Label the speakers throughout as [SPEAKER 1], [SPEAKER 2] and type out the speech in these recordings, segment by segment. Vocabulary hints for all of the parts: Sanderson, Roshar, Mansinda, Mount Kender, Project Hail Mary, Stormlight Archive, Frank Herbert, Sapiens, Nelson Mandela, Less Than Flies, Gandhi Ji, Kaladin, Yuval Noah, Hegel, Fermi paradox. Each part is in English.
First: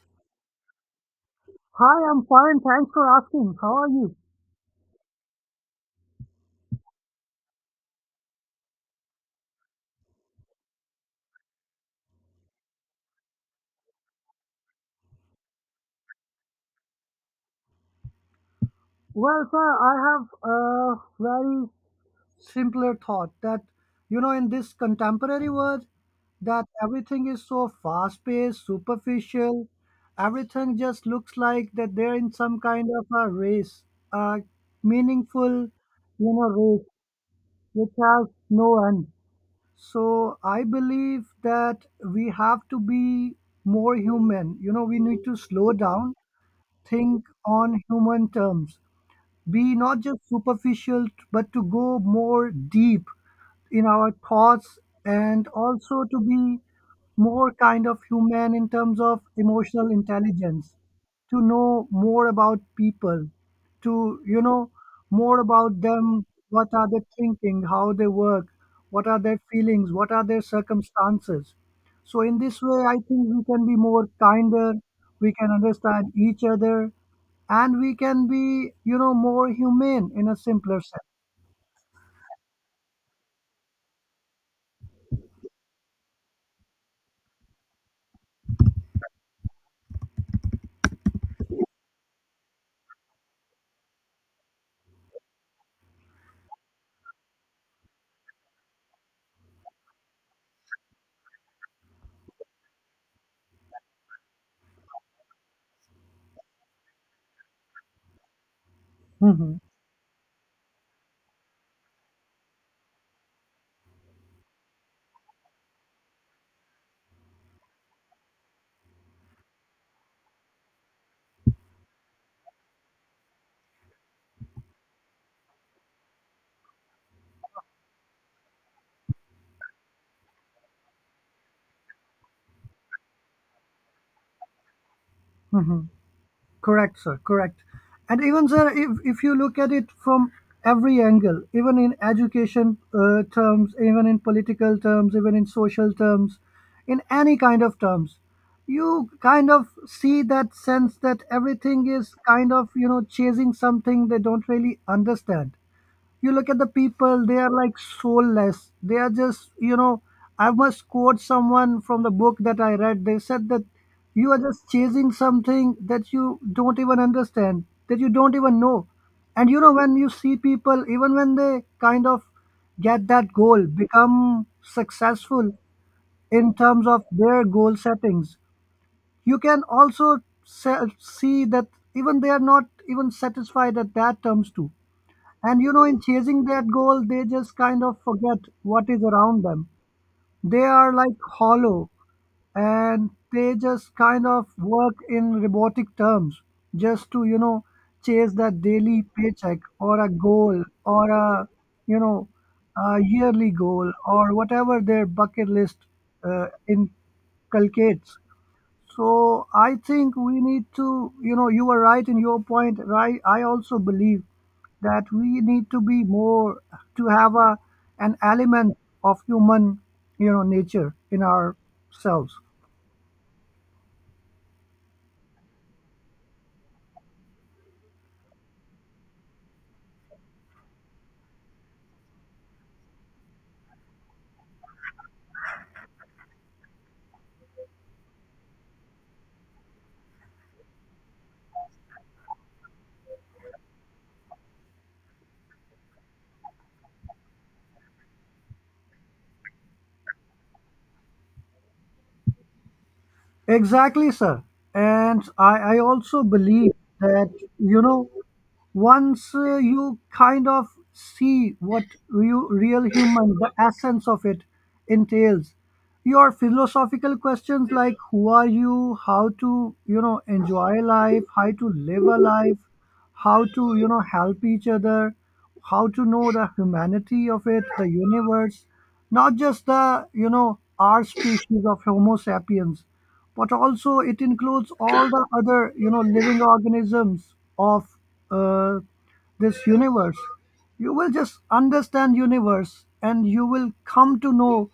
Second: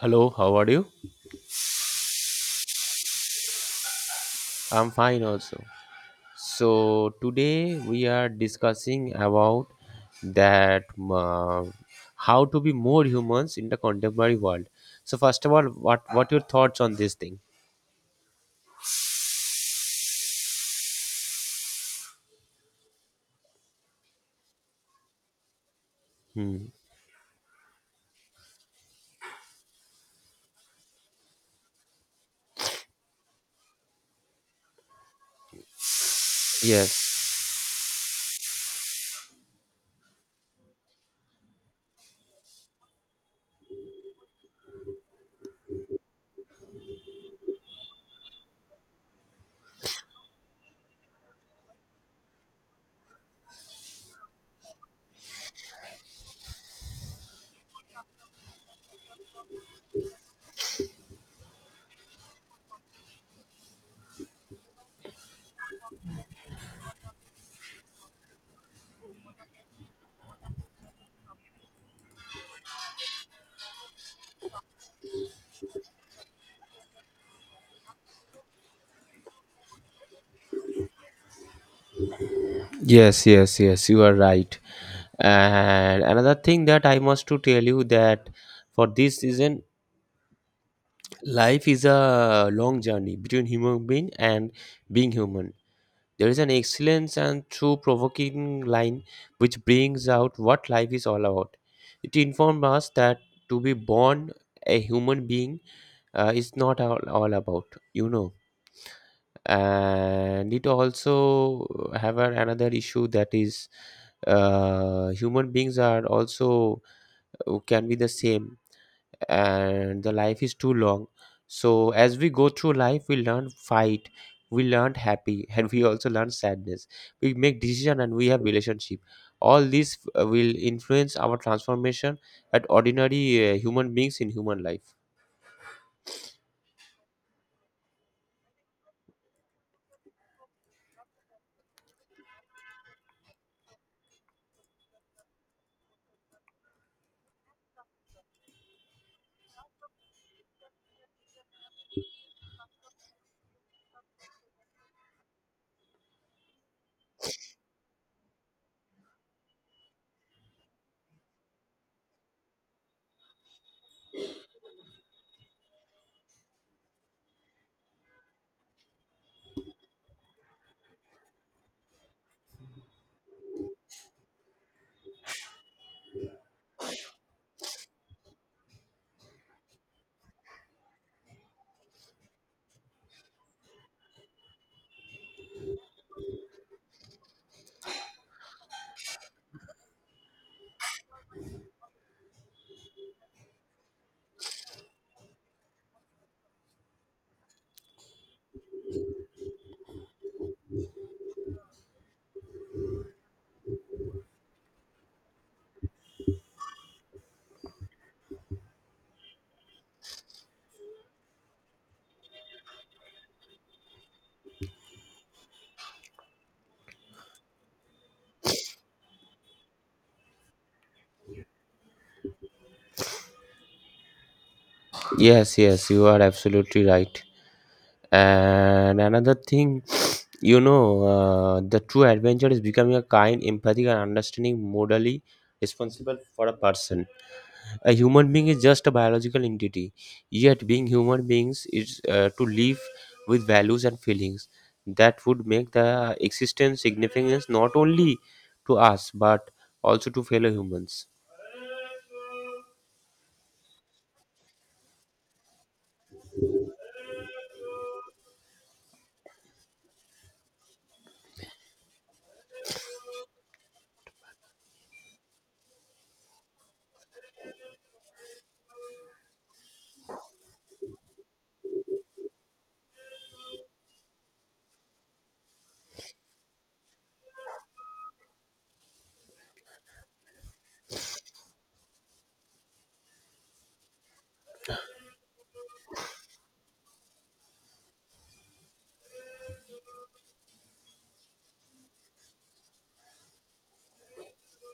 [SPEAKER 1] Hello, how are you?
[SPEAKER 2] Hi, I'm fine. Thanks for asking. How are you?
[SPEAKER 1] I'm fine also. So today we are discussing about that uh, how to be more humans in the contemporary world. So first of all, what your thoughts on this thing?
[SPEAKER 2] Well, sir, I have a very simpler thought that, in this contemporary world,
[SPEAKER 1] Hmm.
[SPEAKER 2] that everything is so fast paced, superficial. Everything just looks like that they're in some kind of a race, a meaningful, race
[SPEAKER 1] Yes,
[SPEAKER 2] which has no end. So I believe that we have to be more human. We need to slow down think on human terms. Be not just superficial, but to go more deep in our thoughts, and also to be more kind of human in terms of emotional intelligence, to know more about people, to more about them, what are they thinking, how they work, what are their feelings, what are their circumstances. So in this way I think we can be more kinder, we can understand each other, and we can be more humane in a simpler sense.
[SPEAKER 1] yes, yes, yes. You are right. And another thing that I must to tell you that for this season, life is a long journey between human being and being human. There is an excellence and through provoking line which brings out what life is all about. It informs us that to be born a human being is not all about, you know.
[SPEAKER 2] Mhm.
[SPEAKER 1] And it also have another issue that is human beings are also can be the same, and the life is too long. So as we go through life, we learn fight, we learn happy and we also learn sadness. We make decision and we have relationship. All these will influence our transformation at ordinary human beings in human life.
[SPEAKER 2] Mhm. Correct, sir. Correct. And even, sir, if you look at it from every angle, even in education terms, even in political terms, even in social terms, in any kind of terms, you kind of see that sense that everything is kind of, chasing something they don't really understand. You look at the people, they are like soulless, they are just. I must quote someone from the book that I read. They said that you are just chasing something that you don't even understand, that you don't even know. And when you see people, even when they kind of get that goal, become successful in terms of their goal settings, you can also see that even they are not even satisfied at that terms too. And in chasing that goal, they just kind of forget what is around them. They are like hollow, and they just kind of work in robotic terms just to, chase that daily paycheck or a goal or a, you know, a yearly goal or whatever their bucket list inculcates. So I think we need to, you are right in your point. Right, I also believe that we need to be more, to have a an element of human, nature in ourselves.
[SPEAKER 1] Yes, yes, you are absolutely right. And another thing, you know, the true adventure is becoming a kind empathic and understanding morally responsible for a person. A human being is just a biological entity, yet being human beings is to live with values and feelings that would make the existence significance not only to us but also to fellow humans.
[SPEAKER 2] Exactly, sir. And I also believe that, you know, once you kind of see what real, real human, the essence of it entails, your philosophical questions like who are you, how to, enjoy life, how to live a life, how to help each other, how to know the humanity of it, the universe, not just the our species of homo sapiens, but also it includes all the other living organisms of uh, this universe. You will just understand universe and you will come to know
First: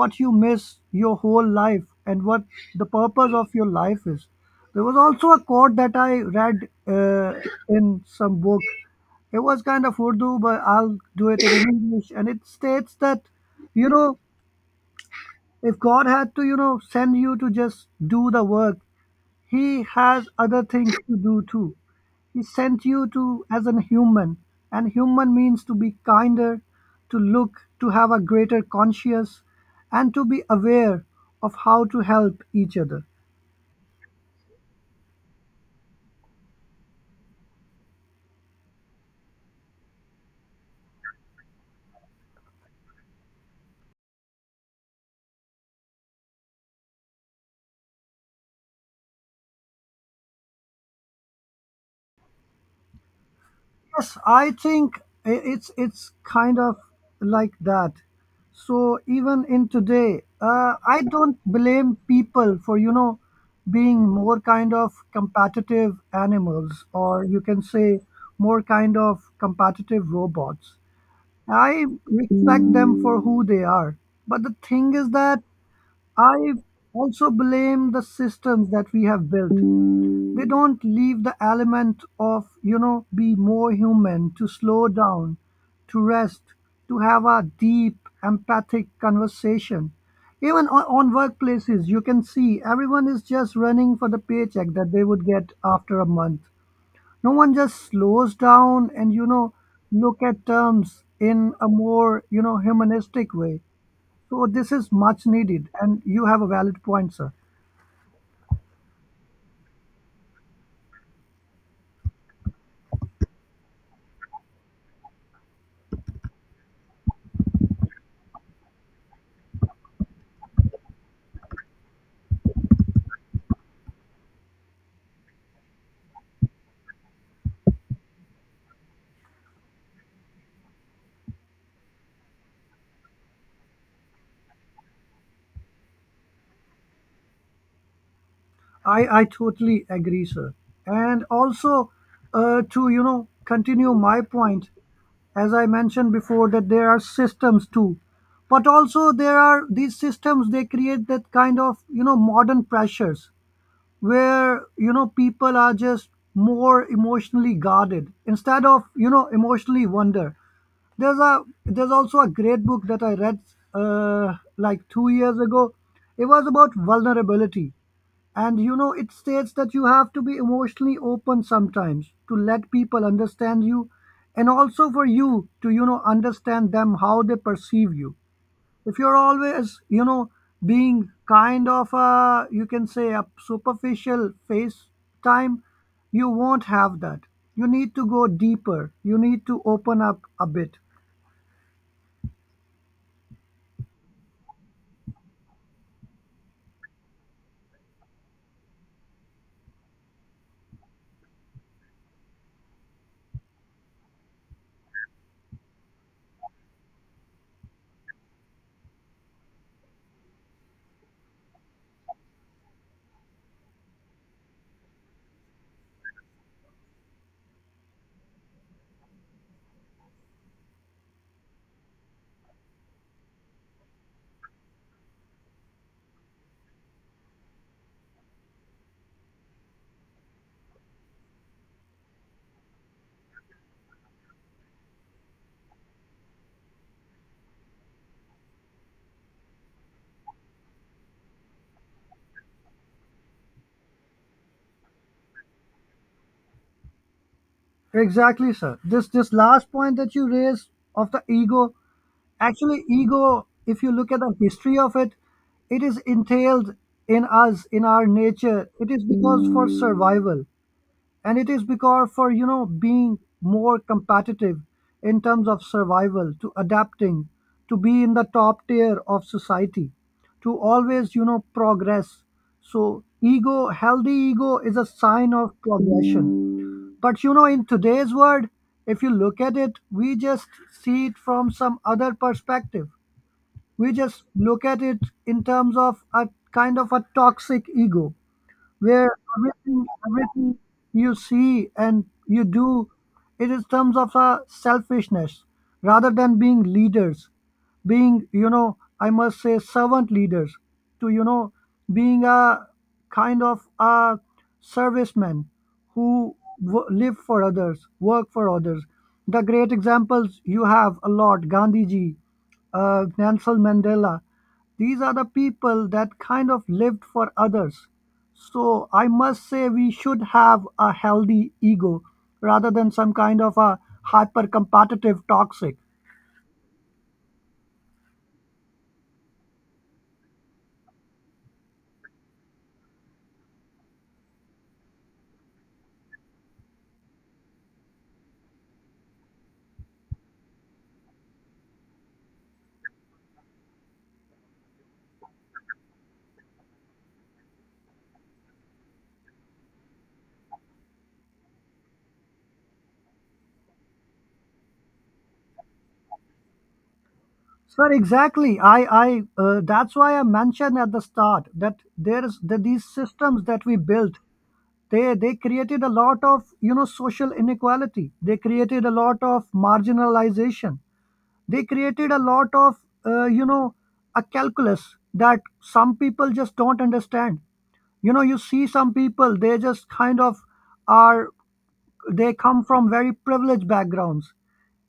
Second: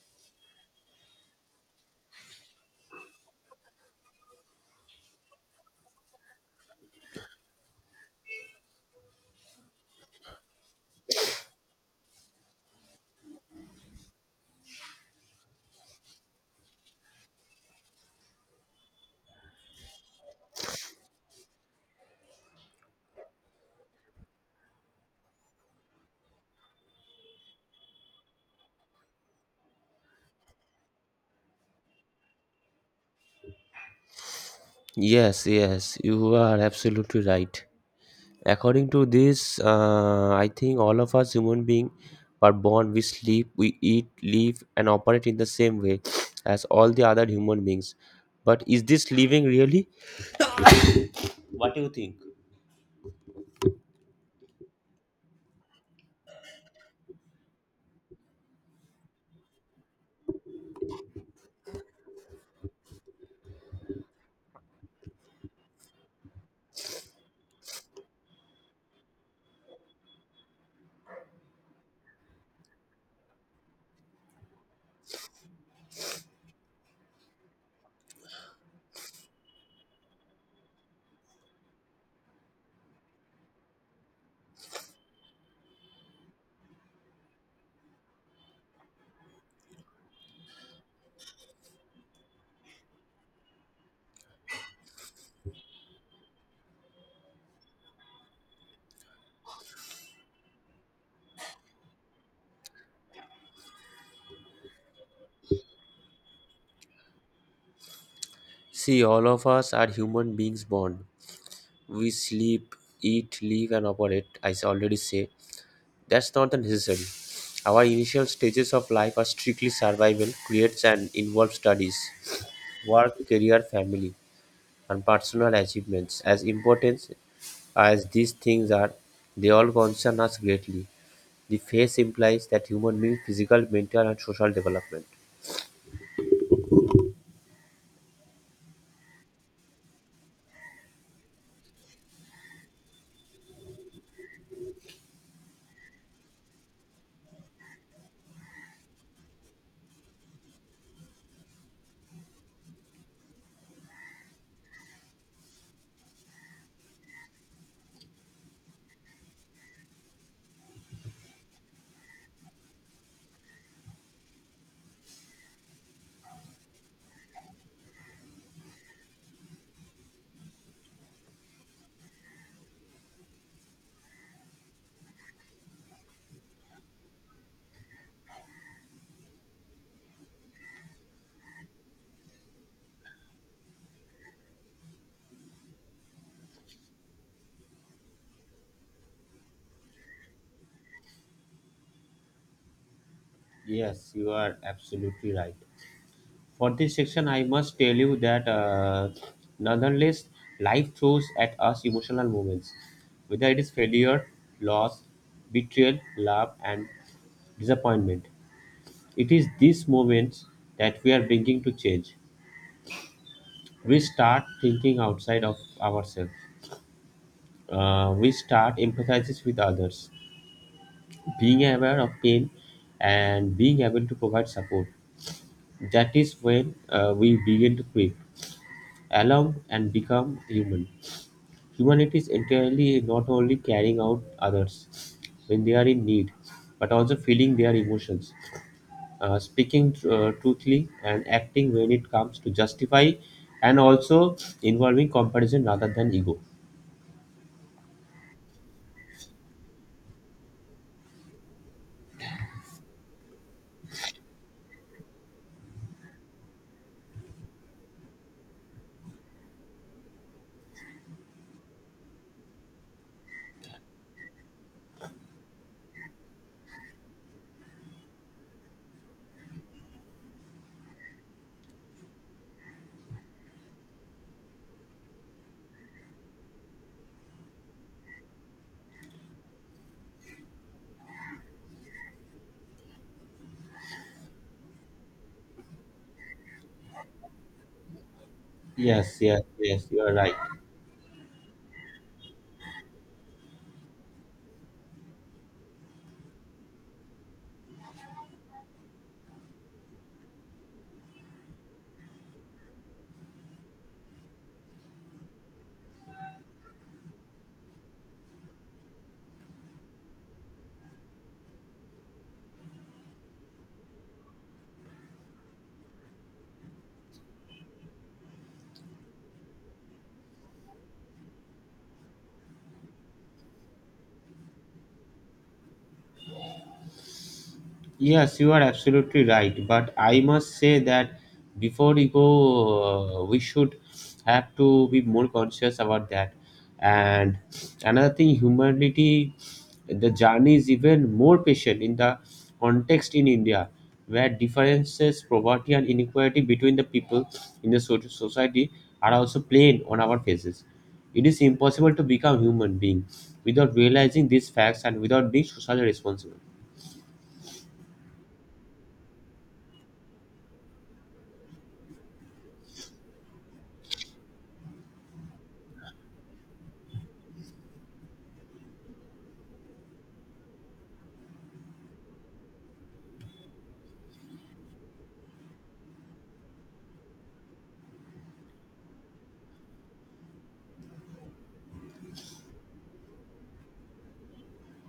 [SPEAKER 2] what you miss your whole life and what the purpose of your life is. There was also a quote that I read in some book. It was kind of Urdu, but I'll do it in English, and it states that, you know if God had to send you to just do the work, he has other things to do too. He sent you to as a human, and human means to be kinder, to look, to have a greater conscience, and to be aware of how to help each other.
[SPEAKER 1] Yes, yes, you are absolutely right. According to this, I think all of us human beings are born, we sleep, we eat, live, and operate in the same way as all the other human beings. But is this living really? What do you think?
[SPEAKER 2] Yes, I think it's kind of like that. So even in today, I don't blame people for being more kind of competitive animals, or you can say more kind of competitive robots. I respect them for who they are, but the thing is that I also blame the systems that we have built. We don't leave the element of be more human, to slow down, to rest, to have a deep empathic conversation. Even on workplaces, you can see everyone is just running for the paycheck that they would get after a month. No one just slows down and look at terms in a more humanistic way. So this is much needed, and you have a valid point, sir.
[SPEAKER 1] See, all of us are human beings born. We sleep, eat, live, and operate, as I already say. That's not a necessary. Our initial stages of life are strictly survival, creates and involve studies, work, career, family, and personal achievements. As important as these things are, they all concern us greatly. The phase implies that human means physical, mental, and social development.
[SPEAKER 2] I totally agree, sir. And also, to continue my point, as I mentioned before, that there are systems too, but also there are these systems they create that kind of modern pressures, where people are just more emotionally guarded instead of emotionally wonder. There's also a great book that I read like 2 years ago. It was about vulnerability, and it states that you have to be emotionally open sometimes to let people understand you, and also for you to understand them, how they perceive you. If you're always being kind of a, you can say, a superficial face time, you won't have that. You need to go deeper. You need to open up a bit.
[SPEAKER 1] Yes, you are absolutely right. For this section, I must tell you that nonetheless, life throws at us emotional moments, whether it is failure, loss, betrayal, love, and disappointment. It is these moments that we are bringing to change. We start thinking outside of ourselves. We start empathizing with others, being aware of pain, and being able to provide support. That is when we begin to creep, along, and become human. Humanity is entirely not only carrying out others when they are in need, but also feeling their emotions, speaking truthfully, and acting when it comes to justify, and also involving comparison rather than ego.
[SPEAKER 2] Exactly, sir. This last point that you raised of the ego, actually, ego. If you look at the history of it, it is entailed in us, in our nature. It is because for survival, and it is because for being more competitive in terms of survival, to adapting, to be in the top tier of society, to always progress. So, ego, healthy ego, is a sign of progression. But in today's world, if you look at it, we just see it from some other perspective. We just look at it in terms of a kind of a toxic ego, where
[SPEAKER 1] Yes, yes,
[SPEAKER 2] everything
[SPEAKER 1] yes, you are right.
[SPEAKER 2] everything you see and you do, it is terms of a selfishness, rather than being leaders, being I must say servant leaders, to being a kind of a serviceman who live for others, work for others. The great examples you have a lot: Gandhi Ji, Nelson Mandela. These are the people that kind of lived for others. So I must say we should have a healthy ego rather than some kind of a hyper competitive toxic.
[SPEAKER 1] Yes, you are absolutely right. But I must say that before we go, we should have to be more conscious about that. And another thing, humanity, the journey is even more patient in the context in India, where differences, poverty, and inequality between the people in the society are also plain on our faces. It is impossible to become human being without realizing these facts and without being socially responsible.
[SPEAKER 2] Sir, exactly. That's why I mentioned at the start that there's that these systems that we built. They created a lot of social inequality. They created a lot of marginalization. They created a lot of uh, you know a calculus that some people just don't understand. You see some people, they just kind of are, they come from very privileged backgrounds.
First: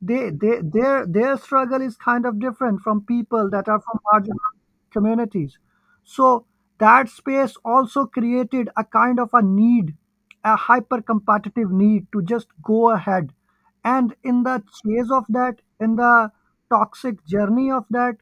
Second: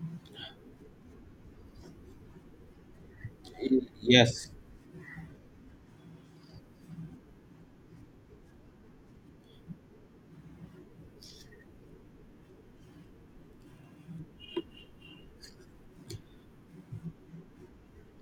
[SPEAKER 2] Their struggle is kind of different from people that are from
[SPEAKER 1] Yes,
[SPEAKER 2] marginal communities. So that space also created a kind of a need, a hyper competitive need to just go ahead. And in the chase of that, in the toxic journey of that,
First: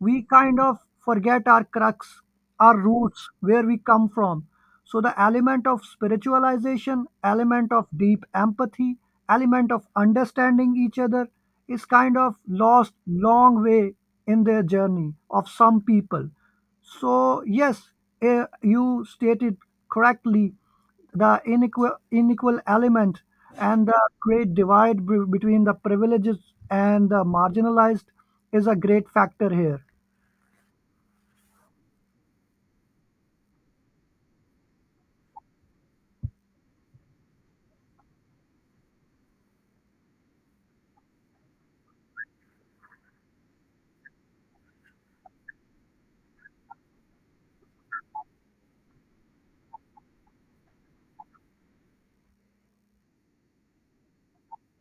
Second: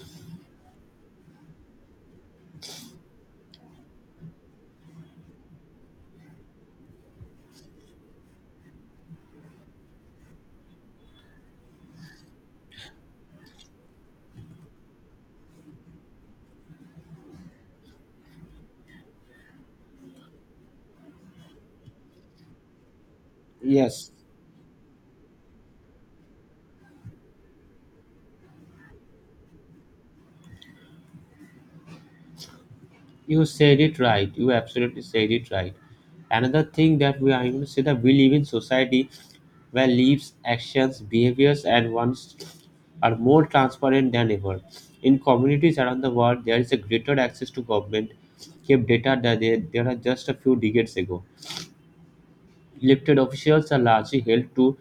[SPEAKER 2] we kind of forget our crux, our roots, where we come from. So the element of spiritualization, element of deep empathy, element of understanding each other, is kind of lost long way in their journey of some people. So yes, you stated correctly the inequal element, and the
[SPEAKER 1] yes,
[SPEAKER 2] great divide between the privileged and the marginalized is a great factor here.
[SPEAKER 1] you said it right. You absolutely said it right. Another thing that we are gonna say that we live in society where lives, actions, behaviors, and wants are more transparent than ever. In communities around the world, there is a greater access to government kept data that there are just a few decades ago. Elected officials are largely held to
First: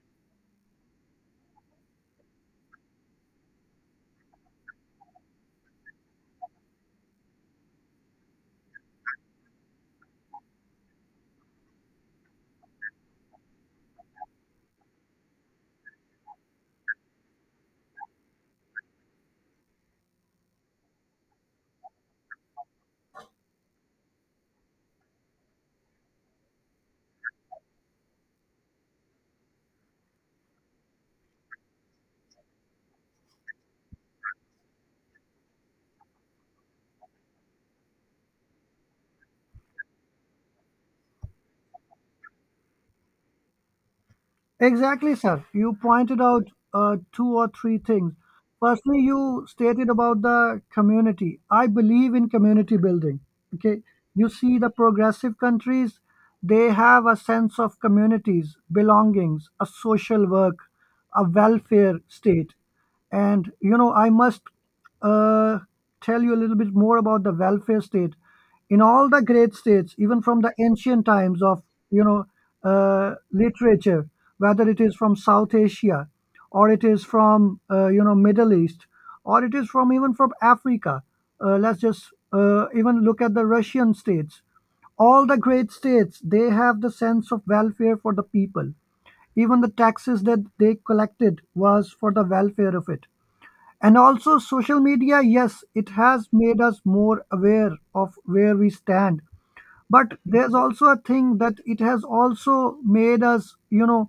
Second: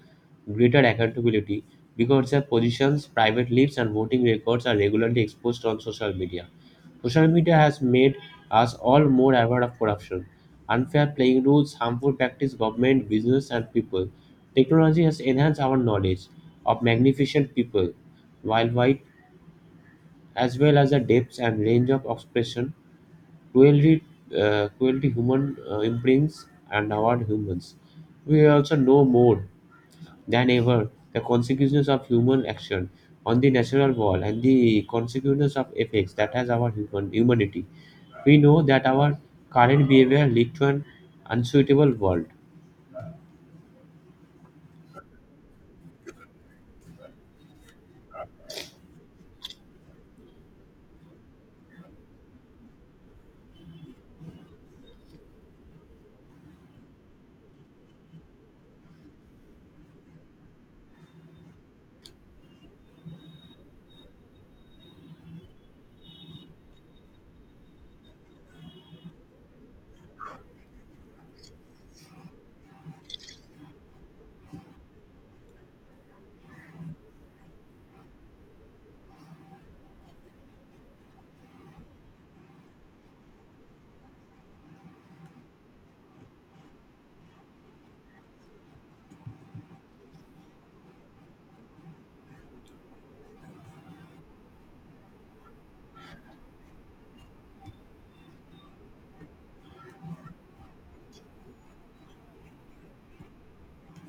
[SPEAKER 1] greater accountability because their positions, private lives, and voting records are regularly exposed on social media. Social media has made us all more aware of corruption, unfair playing rules, harmful practice, government, business, and people. Technology has enhanced our knowledge of magnificent people worldwide as well as the depths and range of expression. Cruelty, cruelty, human imprints and award humans. We also know more than ever the consequences of human action on the natural world and the consequences of effects that has our human humanity. We know that our current behavior lead to an unsuitable world.
[SPEAKER 2] Exactly, sir. You pointed out two or three things. Firstly, you stated about the community. I believe in community building. Okay. You see, the progressive countries, they have a sense of communities, belongings, a social work, a welfare state. And I must uh, tell you a little bit more about the welfare state. In all the great states, even from the ancient times of you know literature, whether it is from South Asia, or it is from Middle East, or it is from even from Africa. Let's just even look at the Russian states. All the great states, they have the sense of welfare for the people, even the taxes that they collected was for the welfare of it. And also social media, yes, it has made us more aware of where we stand, but there's also a thing that it has also made us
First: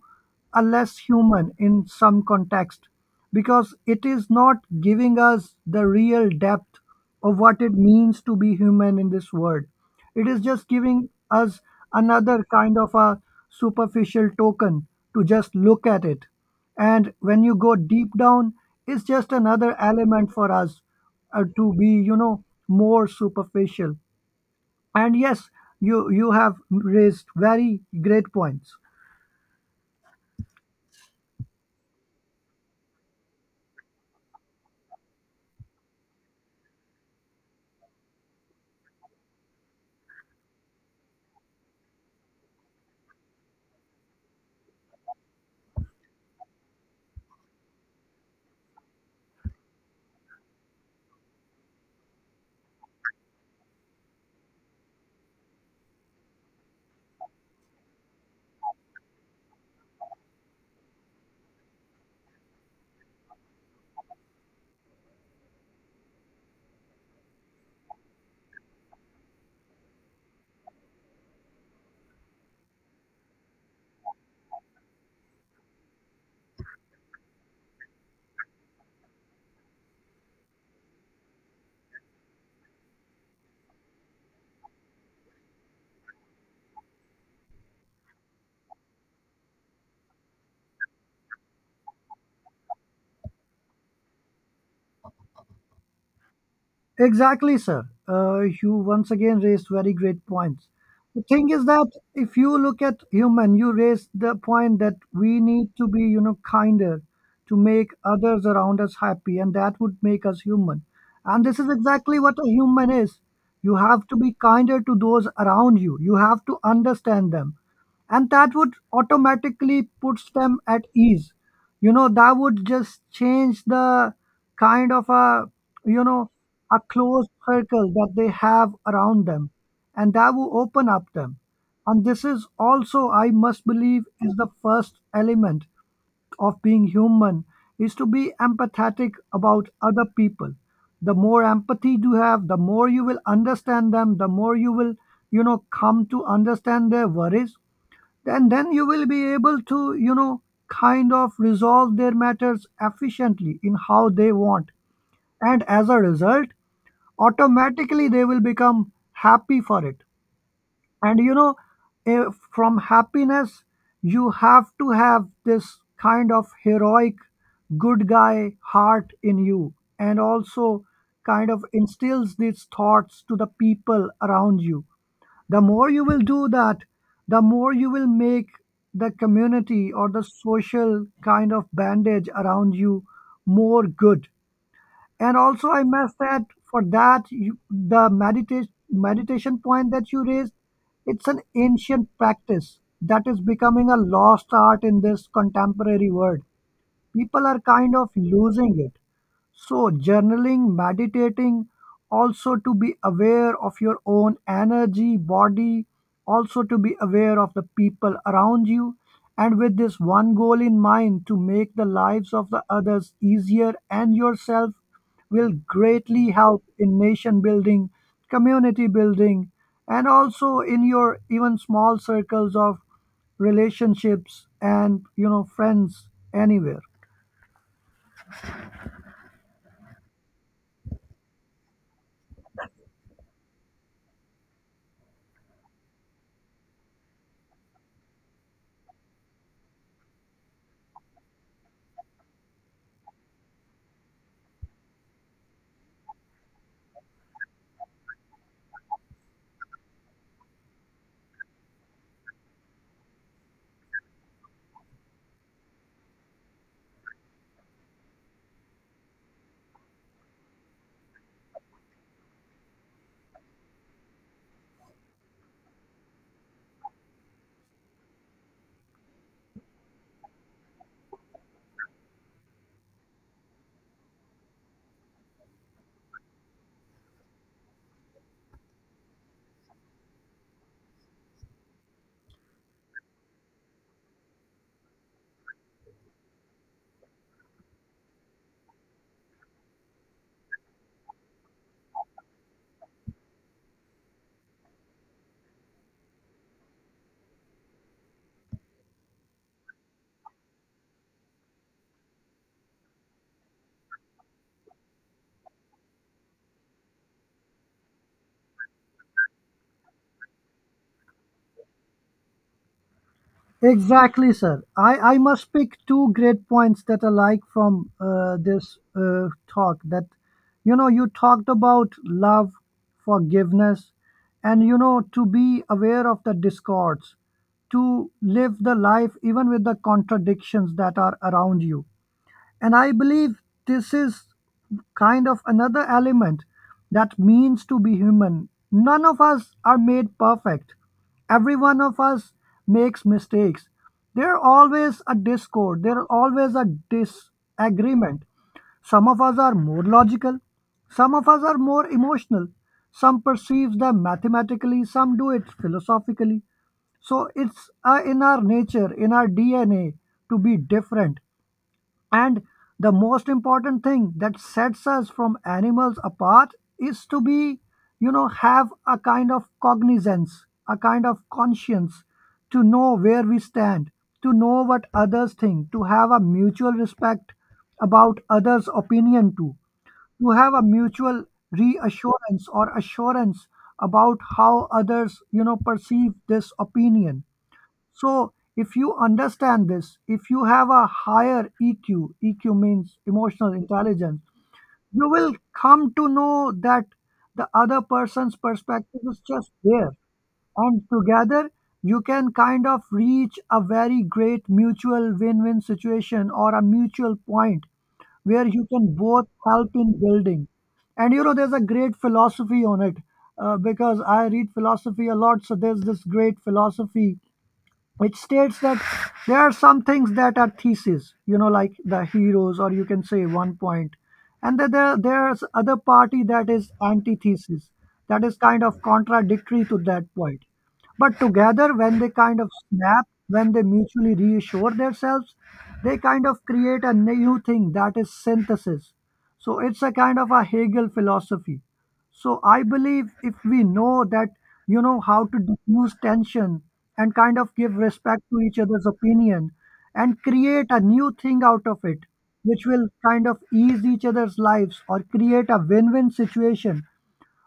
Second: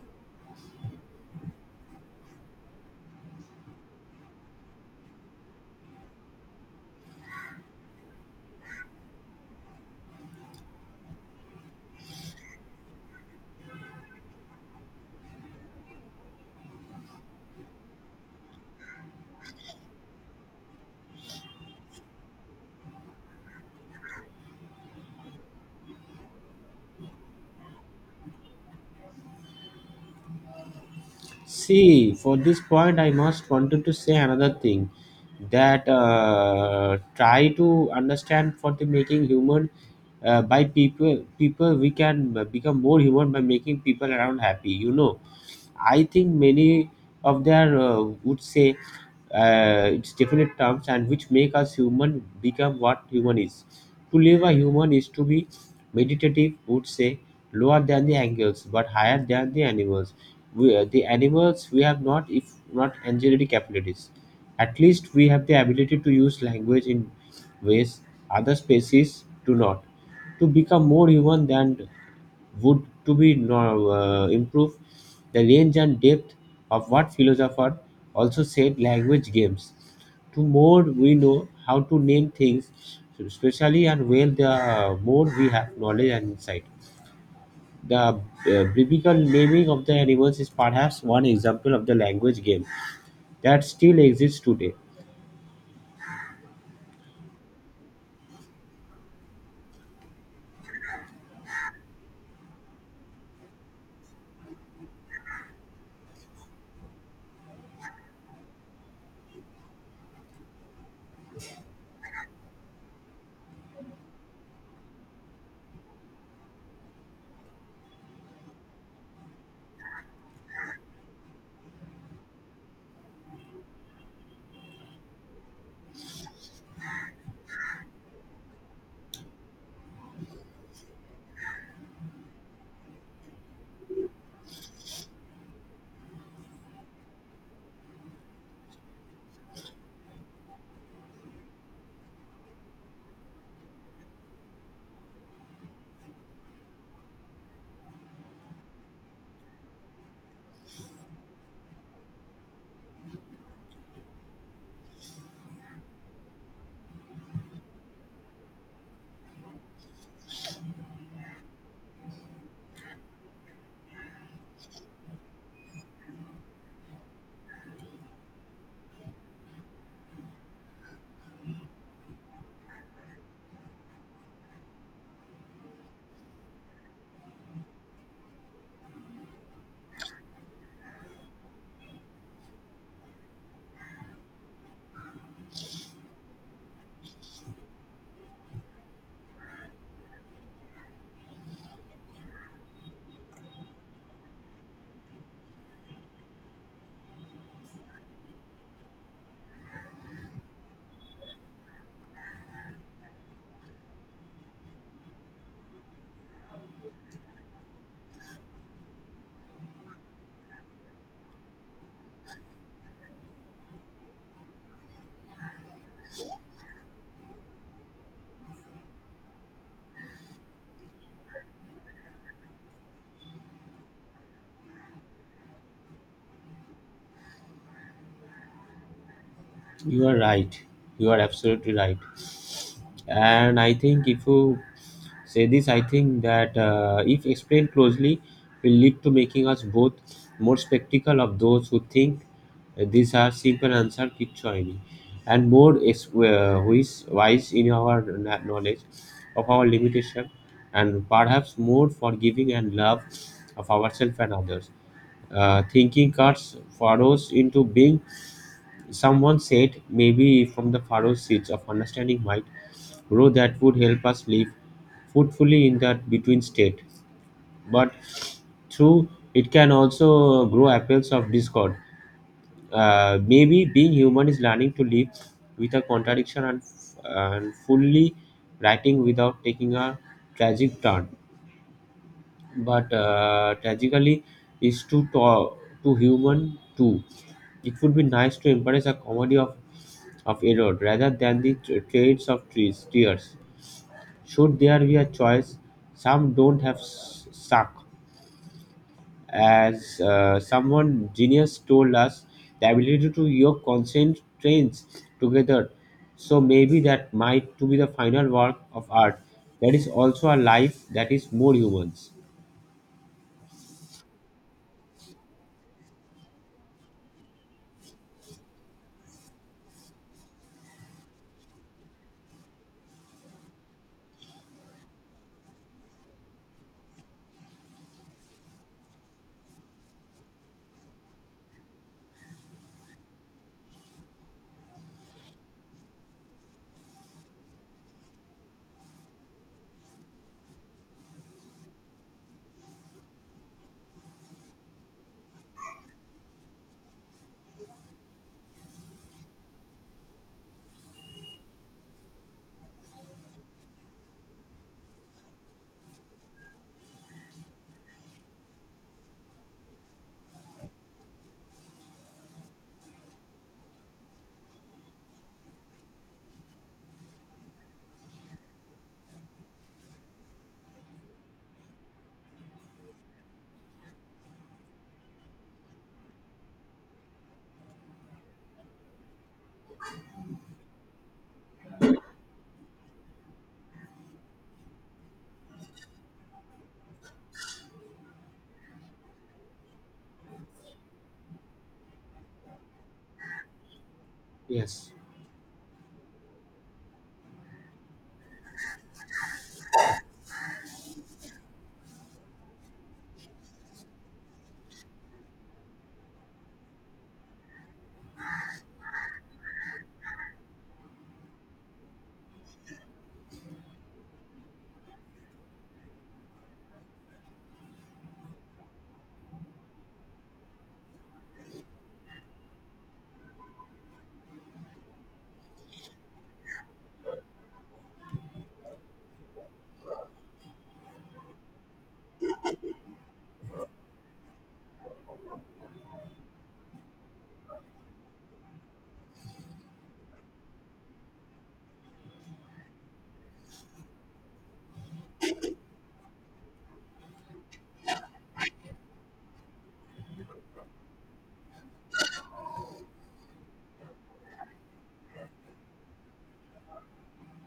[SPEAKER 2] a less human in some context, because it is not giving us the real depth of what it means to be human in this world. It is just giving us another kind of a superficial token to just look at it, and when you go deep down, it's just another element for us to be more superficial. And yes, you have raised very great points.
[SPEAKER 1] See, for this point, I must wanted to say another thing that try to understand for the making human by people we can become more human by making people around happy, you know. I think many of their would say its definite terms and which make us human become what human is. To live a human is to be meditative, would say lower than the angels but higher than the animals. We, the animals we have not, if not angelic capabilities. At least we have the ability to use language in ways other species do not. To become more human than would to be improve the range and depth of what philosopher also said language games to more we know how to name things especially and well the more we have knowledge and insight the biblical naming of the animals is perhaps one example of the language game that still exists today.
[SPEAKER 2] Exactly, sir. You once again raised very great points. The thing is that if you look at human, you raised the point that we need to be, kinder, to make others around us happy, and that would make us human. And this is exactly what a human is. You have to be kinder to those around you. You have to understand them. And that would automatically puts them at ease. That would just change the kind of a you know a closed circle that they have around them, and that will open up them. And this is also I must believe is the first element of being human, is to be empathetic about other people. The more empathy you have, the more you will understand them, the more you will come to understand their worries, and then you will be able to kind of resolve their matters efficiently in how they want. And as a result, automatically they will become happy for it. And you know eh, From happiness, you have to have this kind of heroic good guy heart in you, and also kind of instills these thoughts to the people around you. The more you will do that, the more you will make the community or the social kind of bandage around you more good. And also I must add, for that you, the meditation point that you raised, it's an ancient practice that is becoming a lost art in this contemporary world. People are kind of losing it. So, journaling, meditating, also to be aware of your own energy, body, also to be aware of the people around you, and with this one goal in mind to make the lives of the others easier, and yourself, will greatly help in nation building, community building, and also in your even small circles of relationships and friends, anywhere.
[SPEAKER 1] You are right, you are absolutely right. And I think if you say this, I think that if explained closely will lead to making us both more spectacle of those who think these are simple answer kichwaini, and more is who is wise in our knowledge of our limitation and perhaps more forgiving and love of ourselves and others. Thinking cuts furrows into being, someone said, maybe from the furrow seeds of understanding might grow that would help us live fruitfully in that between state. But through it can also grow apples of discord. Maybe being human is learning to live with a contradiction and fully writing without taking a tragic turn. But tragically, is too human too. It would be nice to embrace a comedy of error rather than the traits of trees, tears. Should there be a choice, some don't have suck. As someone genius told us, the ability to yoke constant trains together. So maybe that might to be the final work of art. That is also a life that is more humans.
[SPEAKER 2] Exactly, sir. I must pick two great points that I like from this talk. That, you know, you talked about love, forgiveness, and, you know, to be aware of the discords, to live the life even with the contradictions that are around you. And I believe this is kind of another element that means to be human. None of us are made perfect. Every one of us makes mistakes. There are always a discord, there are always a disagreement. Some of us are more logical, some of us are more emotional, some perceive them mathematically, some do it philosophically. So it's in our nature, in our DNA to be different. And the most important thing that sets us from animals apart is to be, you know, have a kind of cognizance, a kind of conscience, to know where we stand, to know what others think, to have a mutual respect about others' opinion too, to have a mutual reassurance or assurance about how others, you know, perceive this opinion. So, if you understand this, if you have a higher EQ, EQ means emotional intelligence,
[SPEAKER 1] Yes.
[SPEAKER 2] you will come to know that the other person's perspective is just there. And together, you can kind of reach a very great mutual win win situation or a mutual point where you can both help in building. And you know, there's a great philosophy on it because I read philosophy a lot. So, there's this great philosophy, it states that there are some things that are theses, you know, like the heroes, or you can say one point, and then there's other party that is antithesis, that is kind of contradictory to that point. But together when they kind of snap, when they mutually reassure themselves, they kind of create a new thing that is synthesis. So it's a kind of a Hegel philosophy. So I believe if we know that, you know, how to diffuse tension and kind of give respect to each other's opinion and create a new thing out of it, which will kind of ease each other's lives or create a win win situation,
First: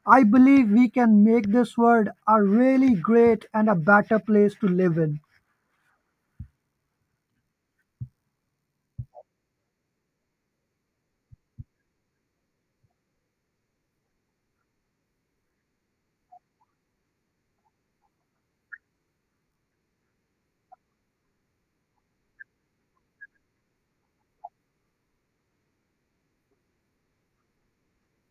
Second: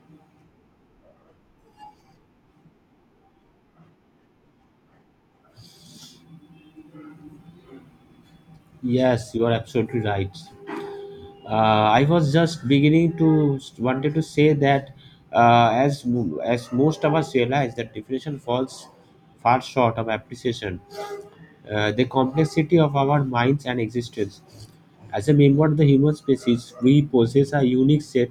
[SPEAKER 2] I believe we can make this world a really great and a better place to live in.
[SPEAKER 1] Yes, you are absolutely right. I was just beginning to wanted to say that as most of us realize that definition falls far short of appreciation. The complexity of our minds and existence. As a member of the human species, we possess a unique set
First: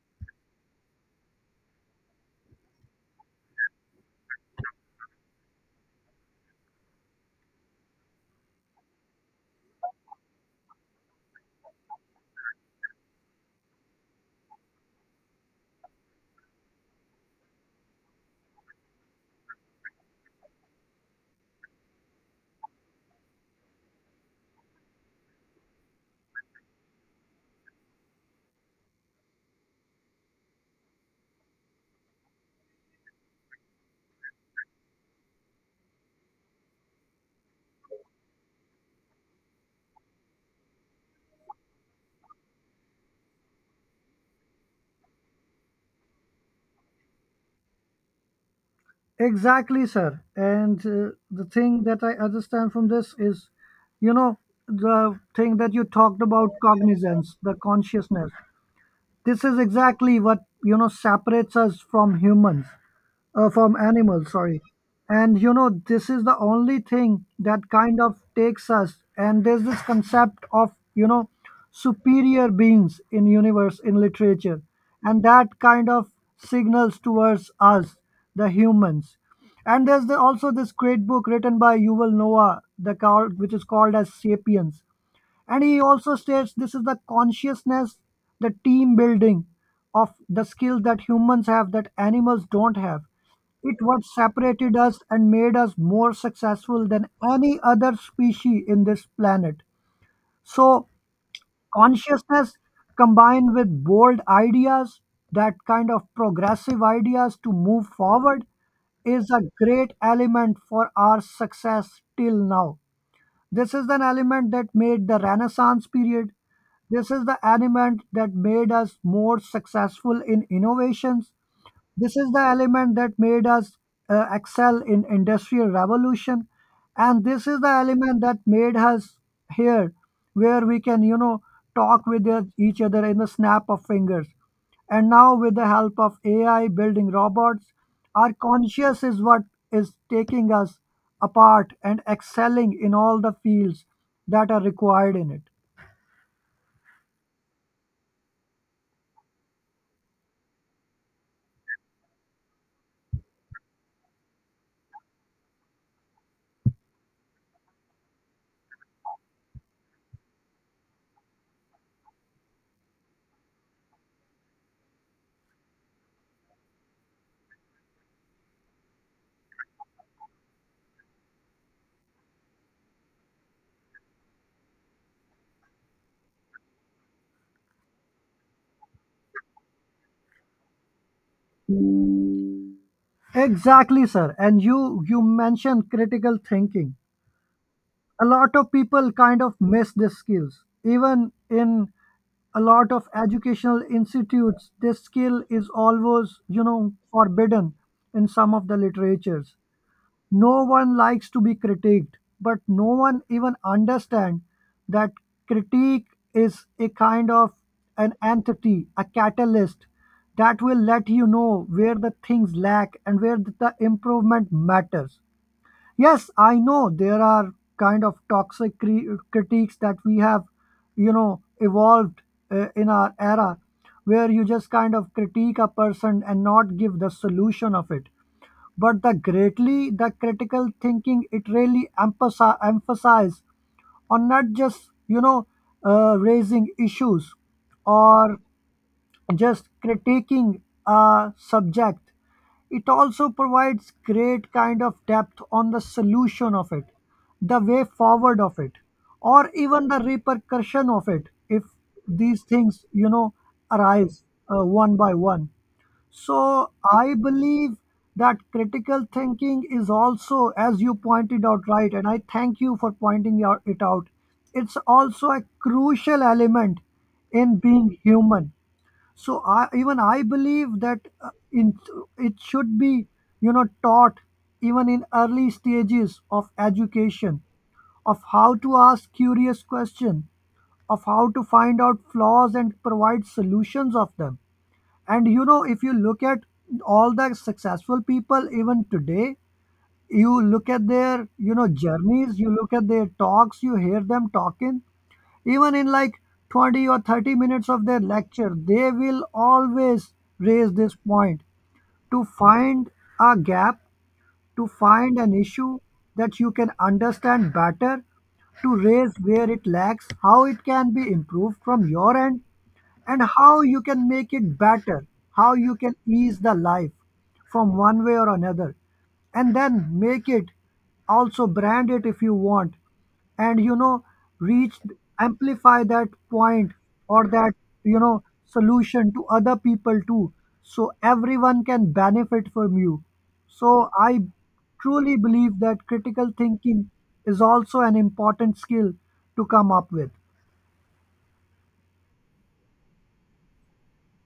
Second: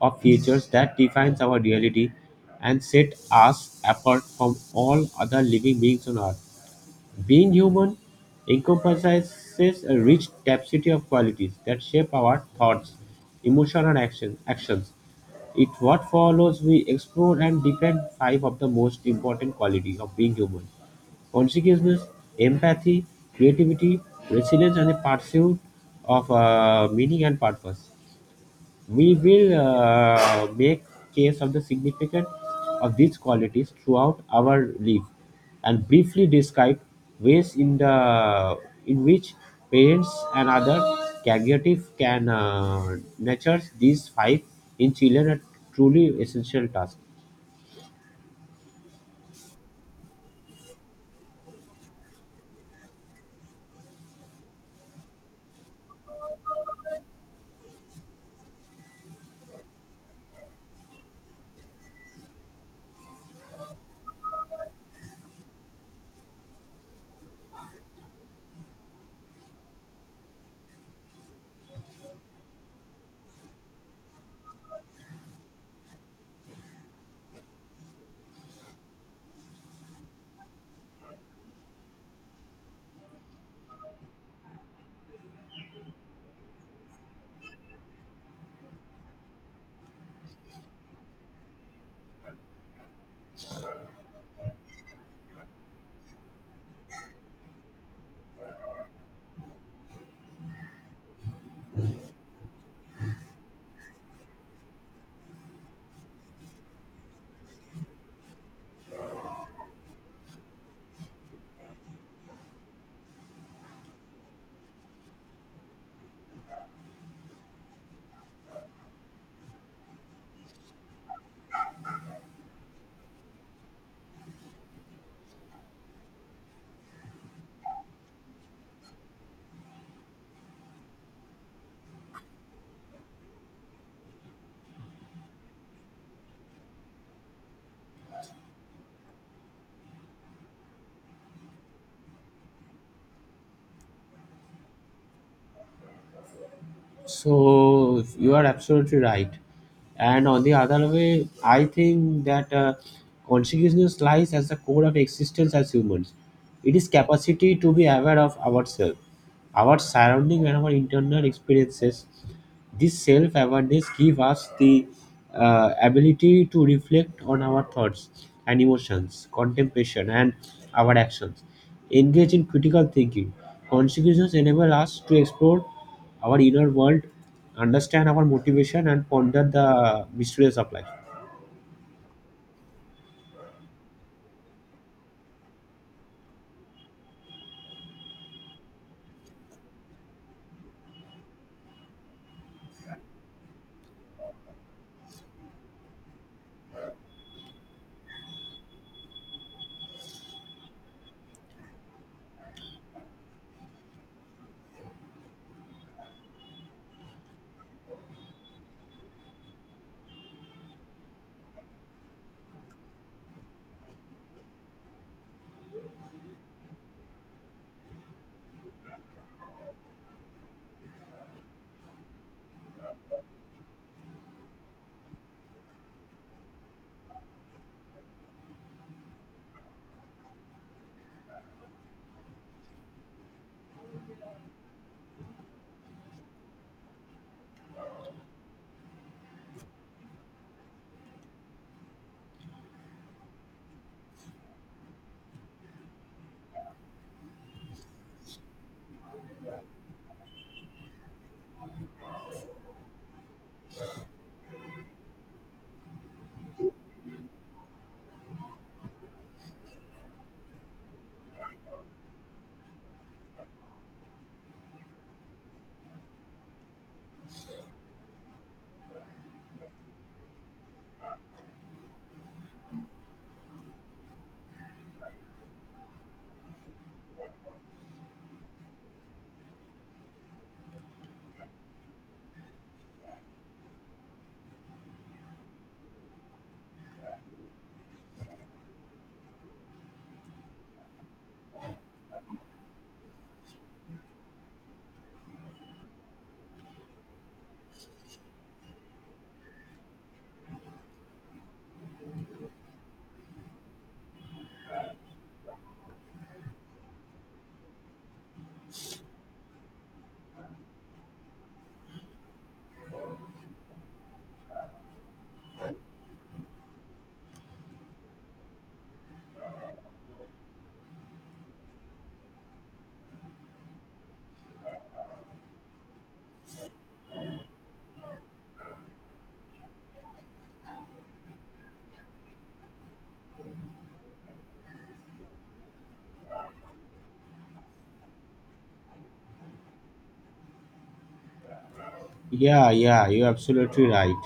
[SPEAKER 1] of features that defines our reality and set us apart from all other living beings on earth. Being human encompasses a rich tapestry of qualities that shape our thoughts, emotions, and actions. It what follows we explore and defend five of the most important qualities of being human: consciousness, empathy, creativity, resilience, and the pursuit of meaning and purpose. We will make case of the significance of these qualities throughout our life and briefly describe ways in which parents and other caregivers can nurture these five in children, a truly essential task.
[SPEAKER 2] Exactly, sir. And the thing that I understand from this is, you know, the thing that you talked about cognizance, the consciousness. This is exactly what you know separates us from humans, from animals. Sorry, and you know this is the only thing that kind of takes us. And there's this concept of you know superior beings in universe in literature, and that kind of signals towards us, the humans. And there's the, also this great book written by Yuval Noah, the called, which is called as *Sapiens*. And he also states this is the consciousness, the team building of the skills that humans have that animals don't have. It what separated us and made us more successful than any other species in this planet. So consciousness combined with bold ideas, that kind of progressive ideas to move forward, is a great element for our success till now. This is an element that made the Renaissance period. This is the element that made us more successful in innovations. This is the element that made us excel in industrial revolution, and this is the element that made us here, where we can you know talk with each other in the snap of fingers. And now, with the help of AI building robots, our conscious is what is taking us apart and excelling in all the fields that are required in it.
[SPEAKER 1] So you are absolutely right. And on the other way, I think that consciousness lies as the core of existence as humans. It is capacity to be aware of ourselves, our surrounding, and our internal experiences. This self-awareness gives us the ability to reflect on our thoughts and emotions, contemplation, and our actions. Engage in critical thinking. Consciousness enables us to explore our inner world, understand our motivation, and ponder the mysteries of life.
[SPEAKER 2] Exactly, sir. And you mentioned critical thinking. A lot of people kind of miss these skills. Even in a lot of educational institutes, this skill is always, you know, forbidden in some of the literatures. No one likes to be critiqued, but no one even understand that critique is a kind of an entity, a catalyst that will let you know where the things lack and where the improvement matters. Yes, I know there are kind of toxic critiques that we have, you know, evolved in our era, where you just kind of critique a person and not give the solution of it. But the greatly, the critical thinking, it really emphasize on not just, you know, raising issues or just critiquing a subject. It also provides great kind of depth on the solution of it, the way forward of it, or even the repercussion of it if these things you know arise one by one. So I believe that critical thinking is also, as you pointed out right, and I thank you for pointing it out, it's also a crucial element in being human. So even I believe that it should be you know taught even in early stages of education, of how to ask curious questions, of how to find out flaws and provide solutions of them. And you know if you look at all the successful people even today, you look at their you know journeys, you look at their talks, you hear them talking, even in like 20 or 30 minutes of their lecture, they will always raise this point, to find a gap, to find an issue that you can understand better, to raise where it lacks, how it can be improved from your end, and how you can make it better, how you can ease the life from one way or another, and then make it, also brand it if you want, and you know, reach, amplify that point, or that you know solution to other people too, so everyone can benefit from you. So, I truly believe that critical thinking is also an important skill to come up with.
[SPEAKER 1] Yeah, yeah, you're absolutely right.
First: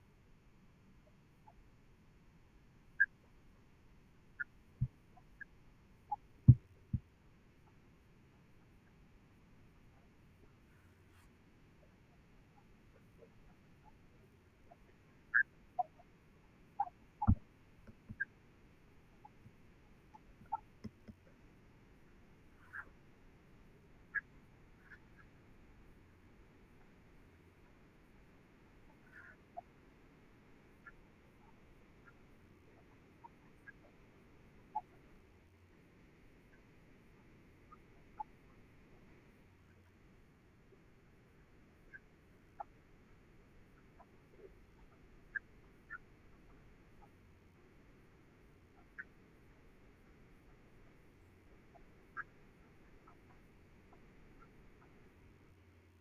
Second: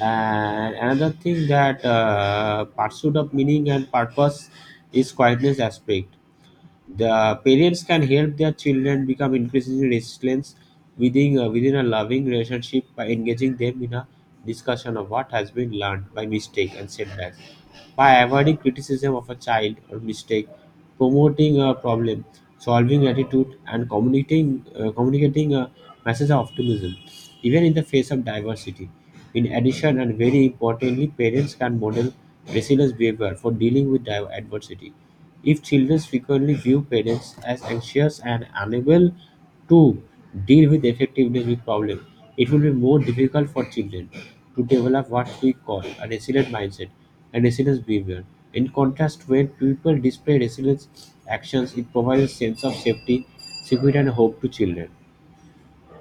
[SPEAKER 1] And another thing that pursuit of meaning and purpose is quietness aspect. The parents can help their children become increasingly resilient within a loving relationship by engaging them in a discussion of what has been learned by mistake and setbacks, by avoiding criticism of a child or mistake, promoting a problem solving attitude, and communicating a message of optimism, even in the face of diversity. In addition, and very importantly, parents can model resilient behavior for dealing with adversity. If children frequently view parents as anxious and unable to deal with effectively with problem, it will be more difficult for children to develop what we call a resilient mindset and resilience behavior. In contrast, when people display resilience actions, it provides a sense of safety, security, and hope to children.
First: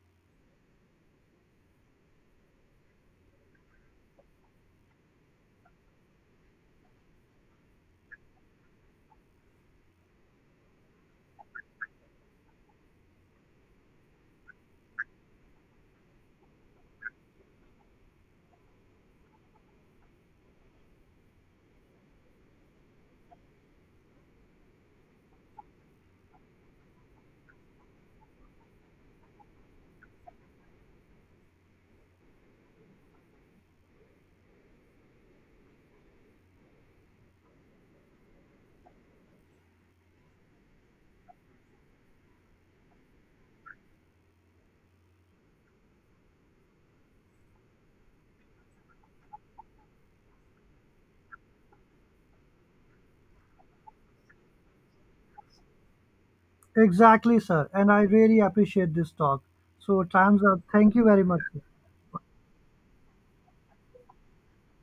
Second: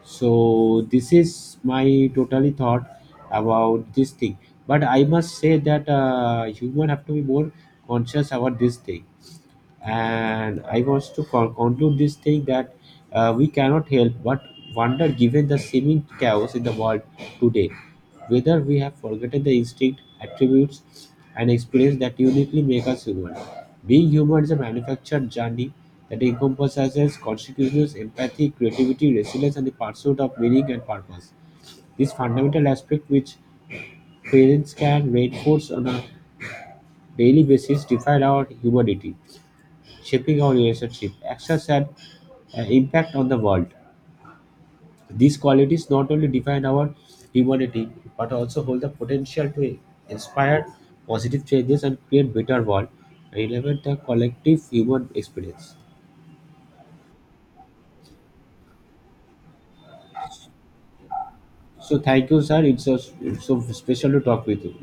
[SPEAKER 1] So this is my totally thought about this thing. But I must say that human have to be more conscious about this thing, and I wants to conclude this thing that we cannot help but wonder, given the seeming chaos in the world today, whether we have forgotten the instinct attributes and experience that uniquely make us human. Being human is a manufactured journey that encompasses consciousness, empathy, creativity, resilience, and the pursuit of meaning and purpose. This fundamental aspect, which parents can reinforce on a daily basis, define our humanity, shaping our relationship, access, and impact on the world. These qualities not only define our humanity but also hold the potential to inspire positive changes and create better world relevant to collective human experience.
[SPEAKER 2] Exactly, sir. And I really appreciate this talk. So, time's up. Thank you very much.
[SPEAKER 1] So thank you, sir. It's so special to talk with you.